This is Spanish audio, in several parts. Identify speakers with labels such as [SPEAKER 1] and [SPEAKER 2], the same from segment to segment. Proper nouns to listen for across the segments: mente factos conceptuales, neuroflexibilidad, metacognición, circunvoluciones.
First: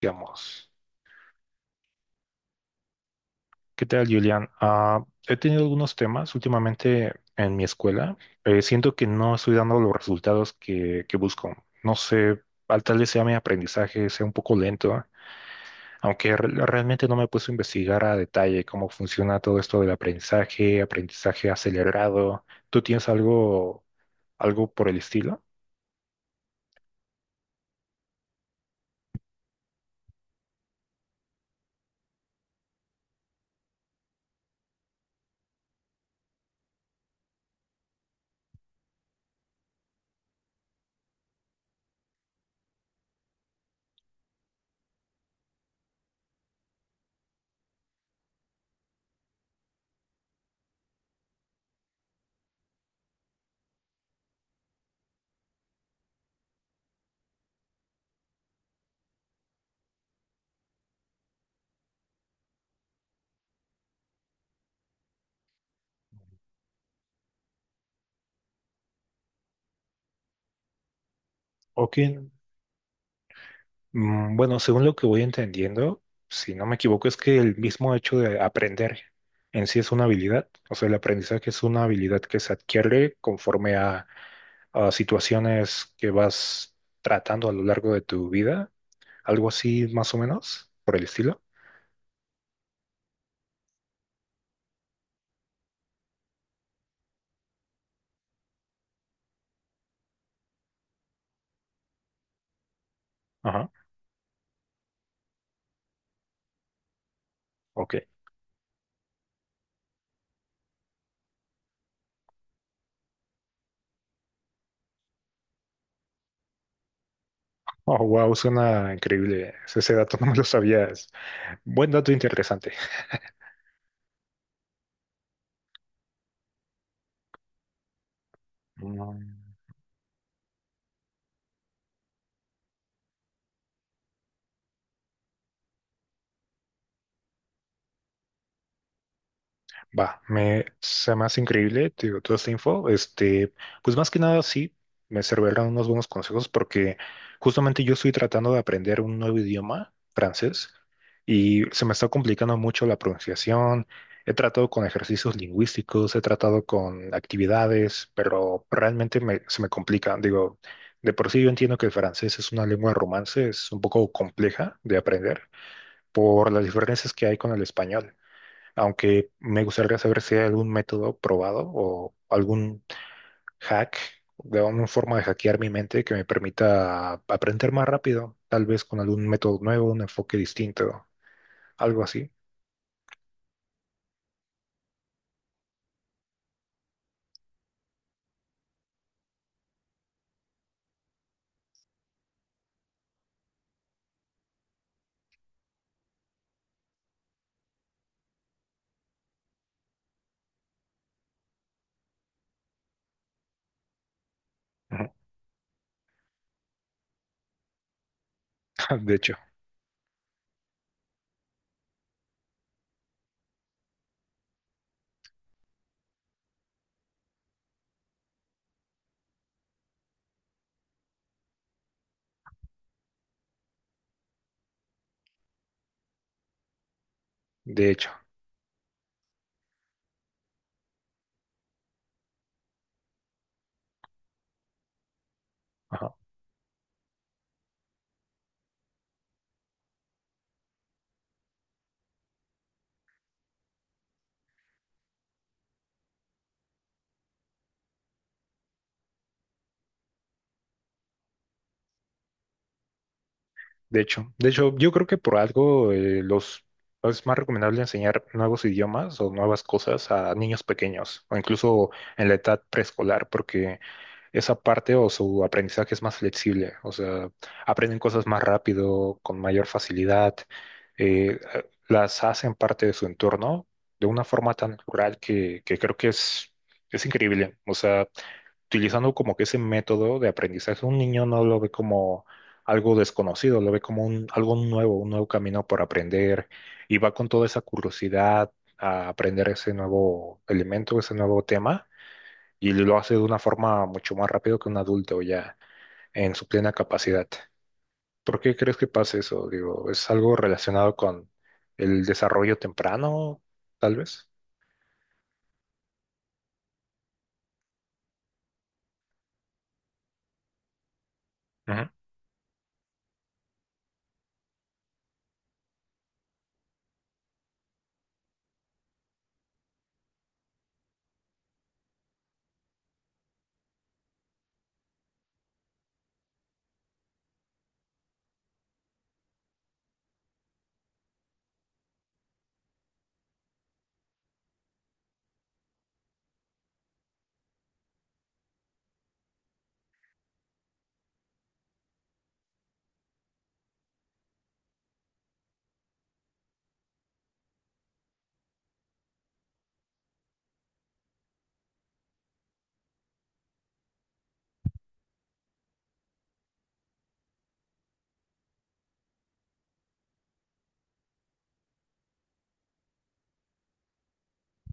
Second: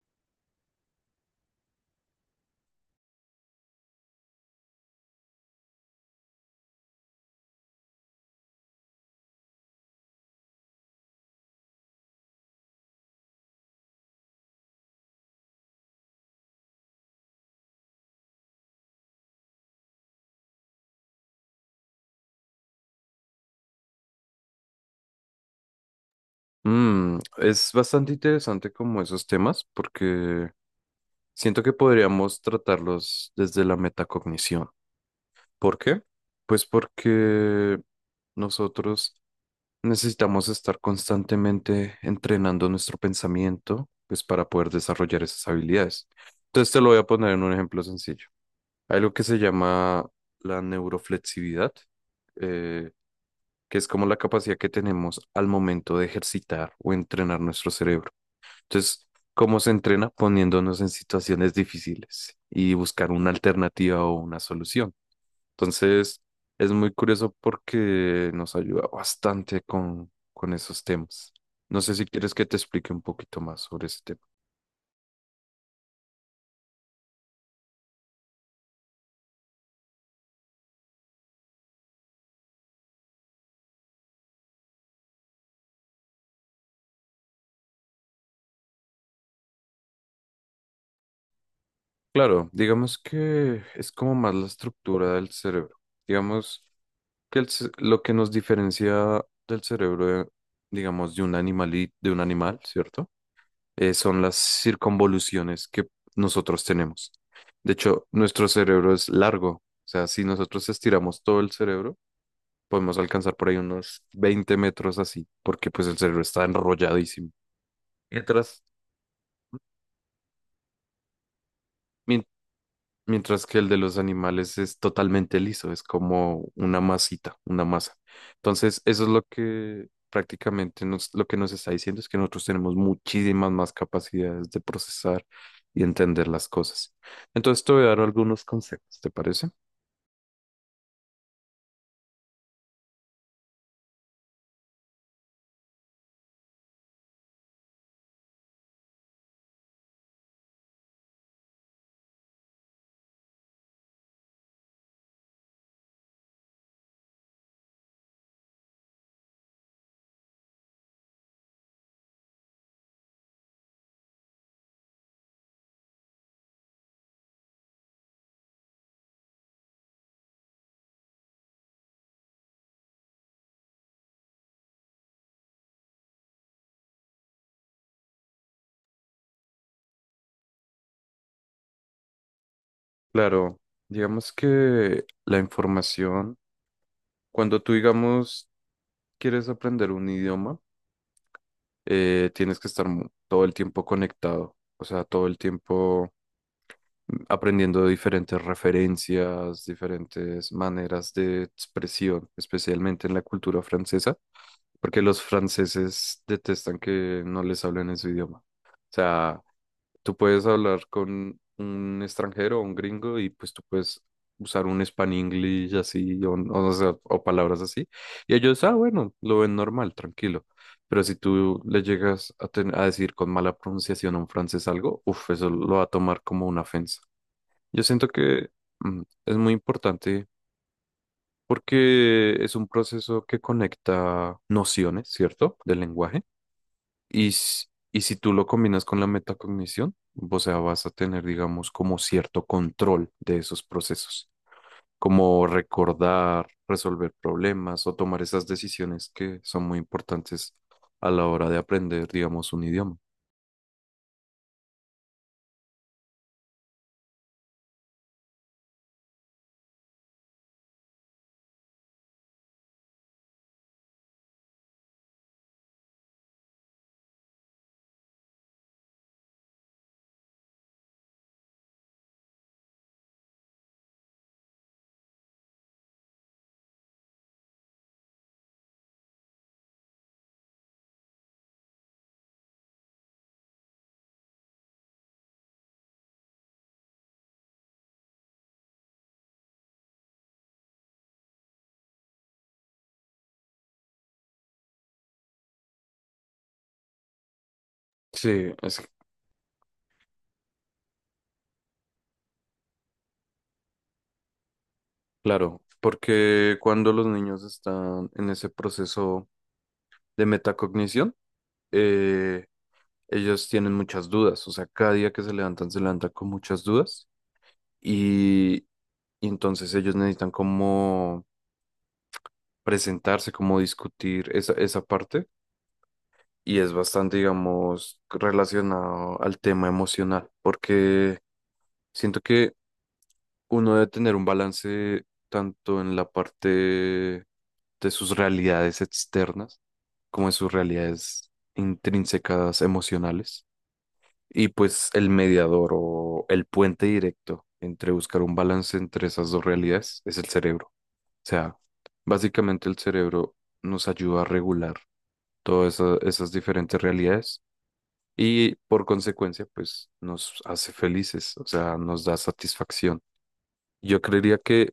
[SPEAKER 1] Digamos, ¿qué tal, Julián? He tenido algunos temas últimamente en mi escuela. Siento que no estoy dando los resultados que busco. No sé, al tal vez sea mi aprendizaje, sea un poco lento, aunque realmente no me he puesto a investigar a detalle cómo funciona todo esto del aprendizaje, aprendizaje acelerado. ¿Tú tienes algo, algo por el estilo?
[SPEAKER 2] Mm, es bastante interesante como esos temas porque siento que podríamos tratarlos desde la metacognición. ¿Por qué? Pues porque nosotros necesitamos estar constantemente entrenando nuestro pensamiento, pues para poder desarrollar esas habilidades. Entonces te lo voy a poner en un ejemplo sencillo. Hay algo que se llama la neuroflexibilidad, eh, que es como la capacidad que tenemos al momento de ejercitar o entrenar nuestro cerebro. Entonces, ¿cómo se entrena? Poniéndonos en situaciones difíciles y buscar una alternativa o una solución. Entonces, es muy curioso porque nos ayuda bastante con esos temas. No sé
[SPEAKER 1] Ok.
[SPEAKER 2] si quieres que te explique un poquito más sobre ese tema.
[SPEAKER 1] Bueno, según lo que voy entendiendo, si no me equivoco, es que el mismo hecho de aprender en sí es una habilidad. O sea, el aprendizaje es una habilidad que se adquiere conforme a situaciones que vas tratando a lo largo de tu vida. Algo así, más o menos, por el estilo.
[SPEAKER 2] Claro, digamos que es como más la estructura del cerebro. Digamos que lo que nos diferencia del cerebro, digamos, de un de un animal, ¿cierto?
[SPEAKER 1] Ajá,
[SPEAKER 2] Son las circunvoluciones que nosotros tenemos. De
[SPEAKER 1] ok.
[SPEAKER 2] hecho, nuestro cerebro es largo. O sea, si nosotros estiramos todo el cerebro, podemos alcanzar por ahí unos 20 metros así, porque pues el cerebro está enrolladísimo.
[SPEAKER 1] Oh, wow,
[SPEAKER 2] Mientras,
[SPEAKER 1] suena increíble. Ese dato no me lo sabías. Buen dato
[SPEAKER 2] mien-
[SPEAKER 1] interesante.
[SPEAKER 2] Mientras que el de los animales es totalmente liso, es como una masita, una masa. Entonces, eso es lo
[SPEAKER 1] Mm.
[SPEAKER 2] que prácticamente lo que nos está diciendo es que nosotros tenemos muchísimas más capacidades de procesar y entender las cosas. Entonces, te voy a dar algunos consejos, ¿te parece?
[SPEAKER 1] Va, me se me hace increíble, te digo, toda esta info. Este, pues más que nada sí, me servirán unos buenos consejos porque justamente yo estoy tratando de aprender un nuevo idioma, francés, y se me está complicando mucho la pronunciación. He tratado con ejercicios lingüísticos, he tratado con actividades, pero realmente se me complica. Digo, de por sí yo entiendo que el francés es una lengua romance, es un poco compleja de aprender por las diferencias que hay con el español, aunque me gustaría saber si hay algún método probado o algún hack, de alguna forma de hackear mi mente que me permita aprender más rápido, tal vez con algún método nuevo, un enfoque distinto, algo así.
[SPEAKER 2] Claro, digamos que la información, cuando tú, digamos, quieres aprender un idioma, tienes que estar todo el tiempo conectado, o sea, todo el tiempo aprendiendo de diferentes referencias, diferentes maneras de expresión, especialmente en la cultura francesa, porque
[SPEAKER 1] Ujú.
[SPEAKER 2] los franceses detestan que no les hablen en su idioma. O
[SPEAKER 1] De hecho,
[SPEAKER 2] sea, tú puedes hablar con un extranjero o un gringo y pues tú puedes usar un span English así o sea, o palabras así. Y ellos, ah, bueno, lo ven normal, tranquilo. Pero si tú le llegas a decir con mala pronunciación a un francés algo, uff, eso lo va a tomar como una ofensa. Yo
[SPEAKER 1] de
[SPEAKER 2] siento
[SPEAKER 1] hecho,
[SPEAKER 2] que es muy importante porque es un proceso que conecta nociones, ¿cierto?, del
[SPEAKER 1] ajá,
[SPEAKER 2] lenguaje. Y, s- y si tú lo combinas con la metacognición, o sea, vas a tener, digamos, como cierto control de esos procesos, como recordar, resolver problemas o tomar esas decisiones que son muy importantes a la hora de aprender, digamos, un idioma.
[SPEAKER 1] de hecho, de hecho, yo creo que por algo los es más recomendable enseñar nuevos idiomas o nuevas cosas a niños pequeños o incluso en la edad preescolar, porque esa parte o su aprendizaje es más flexible, o sea, aprenden cosas más rápido, con mayor facilidad, las hacen parte de su entorno de una forma tan natural que creo que es increíble, o sea, utilizando como que ese método de aprendizaje, un niño no lo ve como algo desconocido, lo ve como algo nuevo, un nuevo camino por aprender y va con toda esa curiosidad a aprender ese nuevo elemento, ese nuevo tema y lo hace de una forma mucho más rápido que un adulto ya en su plena capacidad. ¿Por
[SPEAKER 2] Sí,
[SPEAKER 1] qué crees que pasa eso? Digo, ¿es algo relacionado con el desarrollo temprano, tal vez?
[SPEAKER 2] claro, porque cuando los niños están en ese proceso de metacognición,
[SPEAKER 1] Ujú,
[SPEAKER 2] eh, ellos tienen muchas dudas, o sea, cada día que se levantan con muchas dudas y, y entonces ellos necesitan como presentarse, como discutir esa parte y es bastante, digamos, relacionado al tema emocional, porque siento que uno debe tener un balance tanto en la parte de sus realidades externas como en sus realidades intrínsecas emocionales. Y pues el mediador o el puente directo entre buscar un balance entre esas dos realidades es el cerebro. O sea, básicamente el cerebro nos ayuda a regular esas diferentes realidades y por consecuencia, pues nos hace felices, o sea, nos da satisfacción. Yo creería que,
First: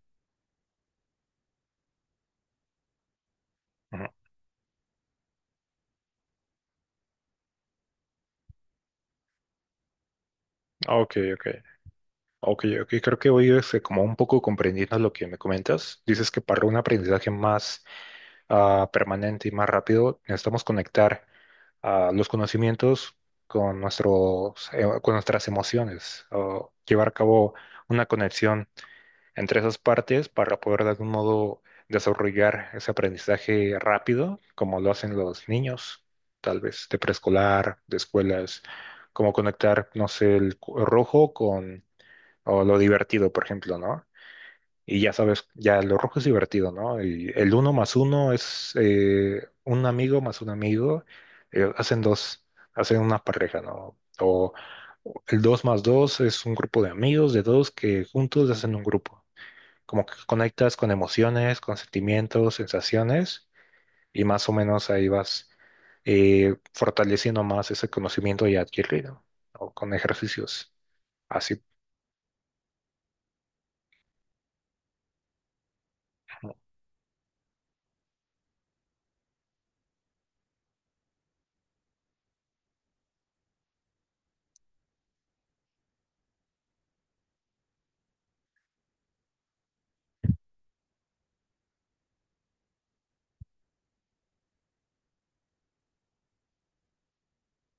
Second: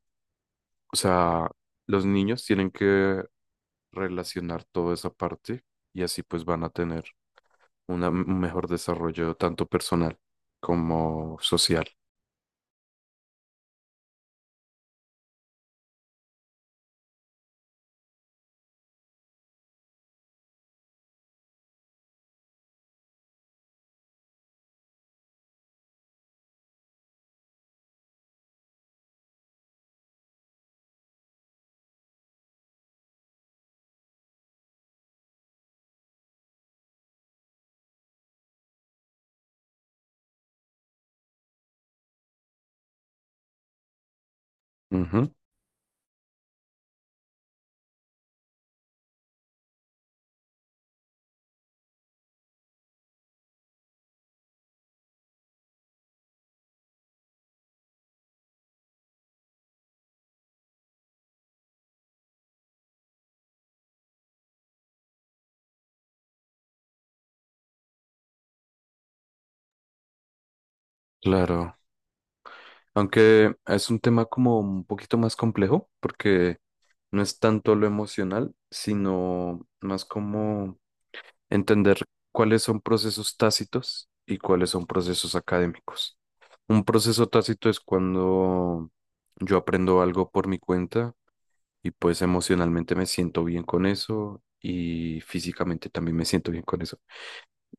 [SPEAKER 2] o sea, los niños tienen que
[SPEAKER 1] ujú.
[SPEAKER 2] relacionar toda esa parte y así pues van a tener un mejor desarrollo tanto personal
[SPEAKER 1] Ok,
[SPEAKER 2] como
[SPEAKER 1] ok.
[SPEAKER 2] social.
[SPEAKER 1] Ok, ok. Creo que hoy es como un poco comprendiendo lo que me comentas. Dices que para un aprendizaje más permanente y más rápido, necesitamos conectar los conocimientos con con nuestras emociones, o llevar a cabo una conexión entre esas partes para poder de algún modo desarrollar ese aprendizaje rápido, como lo hacen los niños, tal vez de preescolar, de escuelas, como conectar, no sé, el rojo con o lo divertido, por ejemplo, ¿no? Y ya
[SPEAKER 2] Ujú.
[SPEAKER 1] sabes, ya lo rojo es divertido, ¿no? Y el uno más uno es un amigo más un amigo, hacen dos, hacen una pareja, ¿no? O el dos más dos es un grupo de amigos de dos que juntos hacen un grupo, como que conectas con emociones, con sentimientos, sensaciones, y más o menos ahí vas fortaleciendo más ese conocimiento ya adquirido, o con ejercicios así.
[SPEAKER 2] Claro, aunque es un tema como un poquito más complejo, porque no es tanto lo emocional, sino más como entender cuáles son procesos tácitos y cuáles son procesos académicos. Un proceso tácito es cuando yo aprendo algo por mi cuenta y pues emocionalmente me siento bien con eso y físicamente también me siento bien con eso,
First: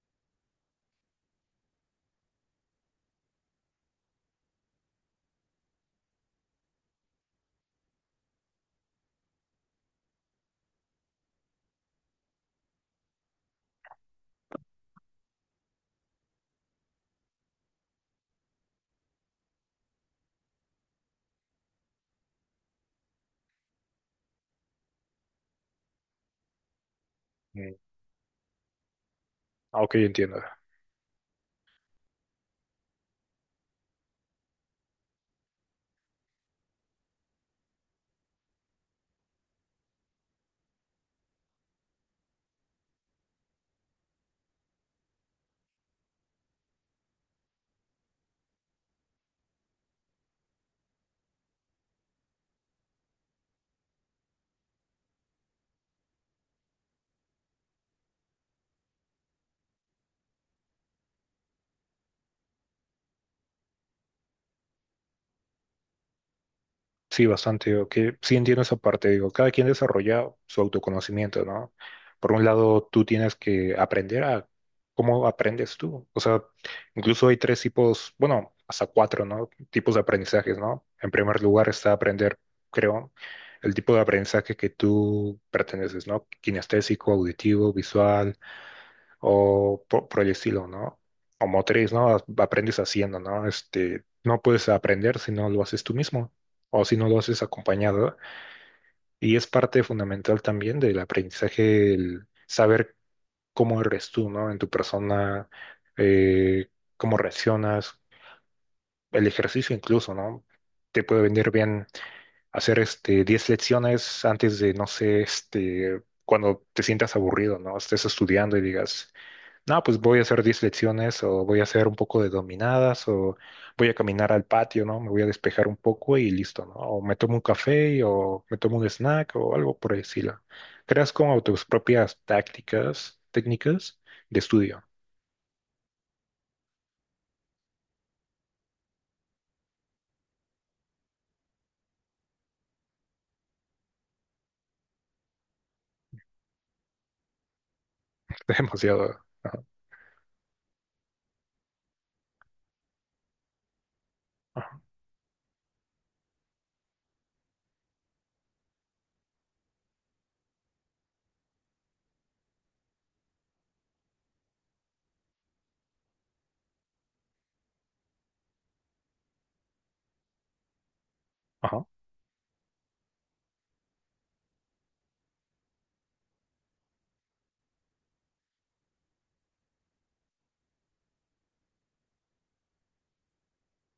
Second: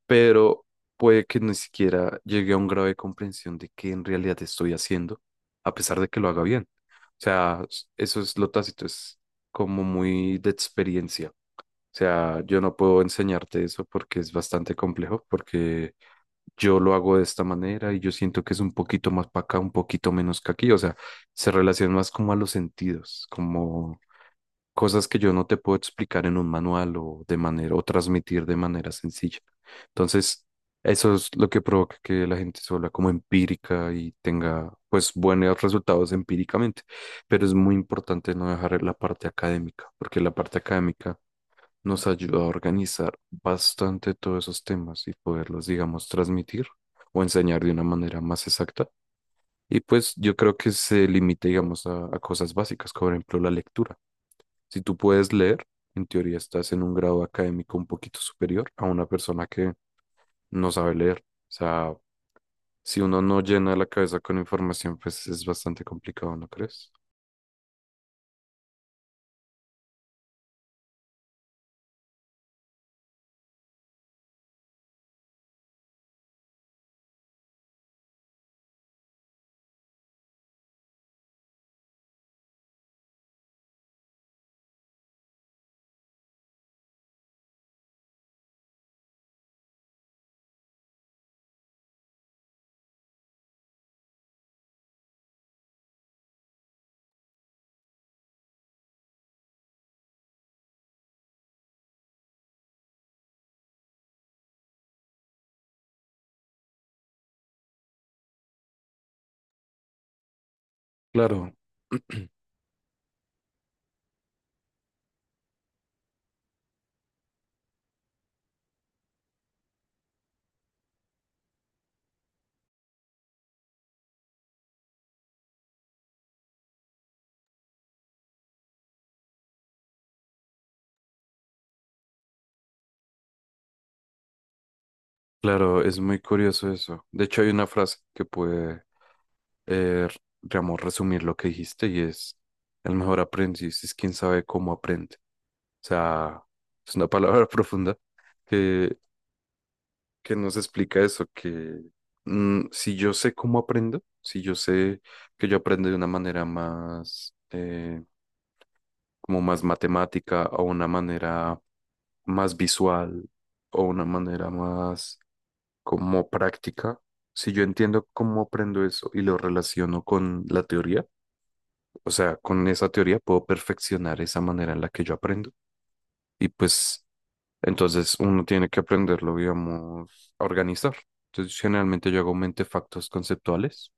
[SPEAKER 2] pero puede que ni siquiera llegue a un grado de comprensión de qué en realidad estoy haciendo, a pesar de que lo haga bien. O sea, eso es lo tácito, es como muy de experiencia. O sea, yo no puedo enseñarte eso porque es bastante complejo, porque yo lo hago de esta manera y yo siento que es un poquito más para acá, un poquito menos que aquí. O sea, se relaciona más como a los sentidos, como cosas que yo no te puedo explicar en un manual o de manera
[SPEAKER 1] Mm,
[SPEAKER 2] o transmitir de manera sencilla.
[SPEAKER 1] Ok, entiendo.
[SPEAKER 2] Entonces, eso es lo que provoca que la gente se vuelva como empírica y tenga pues buenos resultados empíricamente, pero es muy importante no dejar la parte académica, porque la parte académica nos ayuda a organizar bastante todos esos temas y poderlos, digamos, transmitir o enseñar de una manera más exacta, y pues yo creo que se limita, digamos, a cosas básicas, como por ejemplo la lectura. Si tú puedes leer, en teoría estás en un grado académico un poquito superior a una persona que no sabe leer. O sea, si uno no llena la cabeza con información, pues es bastante complicado, ¿no crees?
[SPEAKER 1] Sí, bastante, digo, que sí entiendo esa parte, digo, cada quien desarrolla su autoconocimiento, ¿no? Por un lado, tú tienes que aprender a cómo aprendes tú, o sea, incluso hay tres tipos, bueno, hasta cuatro, ¿no? Tipos de aprendizajes, ¿no? En primer lugar está aprender, creo, el tipo de aprendizaje que tú perteneces, ¿no? Kinestésico, auditivo, visual, o por el estilo, ¿no? O motriz, ¿no? Aprendes haciendo, ¿no? Este, no puedes aprender si no lo haces tú mismo o si no lo haces acompañado. Y es parte fundamental también del aprendizaje, el saber cómo eres tú, ¿no? En tu persona, eh, cómo reaccionas, el ejercicio incluso, ¿no? Te puede venir
[SPEAKER 2] Claro,
[SPEAKER 1] bien hacer este 10 lecciones antes de, no sé, este, cuando te sientas aburrido, ¿no? Estés estudiando y digas, no, pues voy a hacer 10 flexiones o voy a hacer un poco de dominadas o voy a caminar al patio, ¿no? Me voy a despejar un poco y listo, ¿no? O me tomo un café o me tomo un snack o algo por el estilo. Creas como tus propias tácticas, técnicas de estudio.
[SPEAKER 2] claro, es muy curioso eso. De hecho, hay una frase que puede, eh, digamos, resumir lo que dijiste y es, el mejor aprendiz es quien sabe cómo aprende. O sea, es una palabra profunda que,
[SPEAKER 1] Demasiado. Ajá,
[SPEAKER 2] que nos explica eso, que si yo sé cómo aprendo, si yo
[SPEAKER 1] ajá,
[SPEAKER 2] sé que yo aprendo de una manera más, como más matemática o una manera más visual o una manera más como práctica, si yo entiendo cómo aprendo eso y lo relaciono con la teoría,
[SPEAKER 1] ajá.
[SPEAKER 2] o sea, con esa teoría puedo perfeccionar esa manera en la que yo aprendo. Y pues entonces uno tiene que aprenderlo, digamos, a organizar. Entonces generalmente yo hago mente factos conceptuales,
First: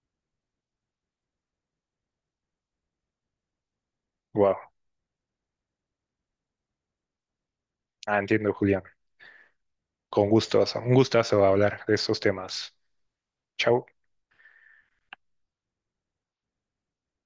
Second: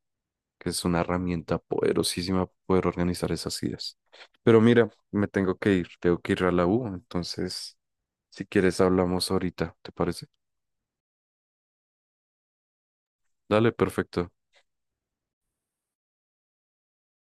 [SPEAKER 2] que es una herramienta poderosísima para poder organizar esas ideas.
[SPEAKER 1] Wow.
[SPEAKER 2] Pero mira, me tengo que ir a la U, entonces
[SPEAKER 1] Ah,
[SPEAKER 2] si
[SPEAKER 1] entiendo,
[SPEAKER 2] quieres
[SPEAKER 1] Julián.
[SPEAKER 2] hablamos ahorita, ¿te parece?
[SPEAKER 1] Con gusto, un gustazo hablar de estos temas.
[SPEAKER 2] Dale,
[SPEAKER 1] Chao.
[SPEAKER 2] perfecto.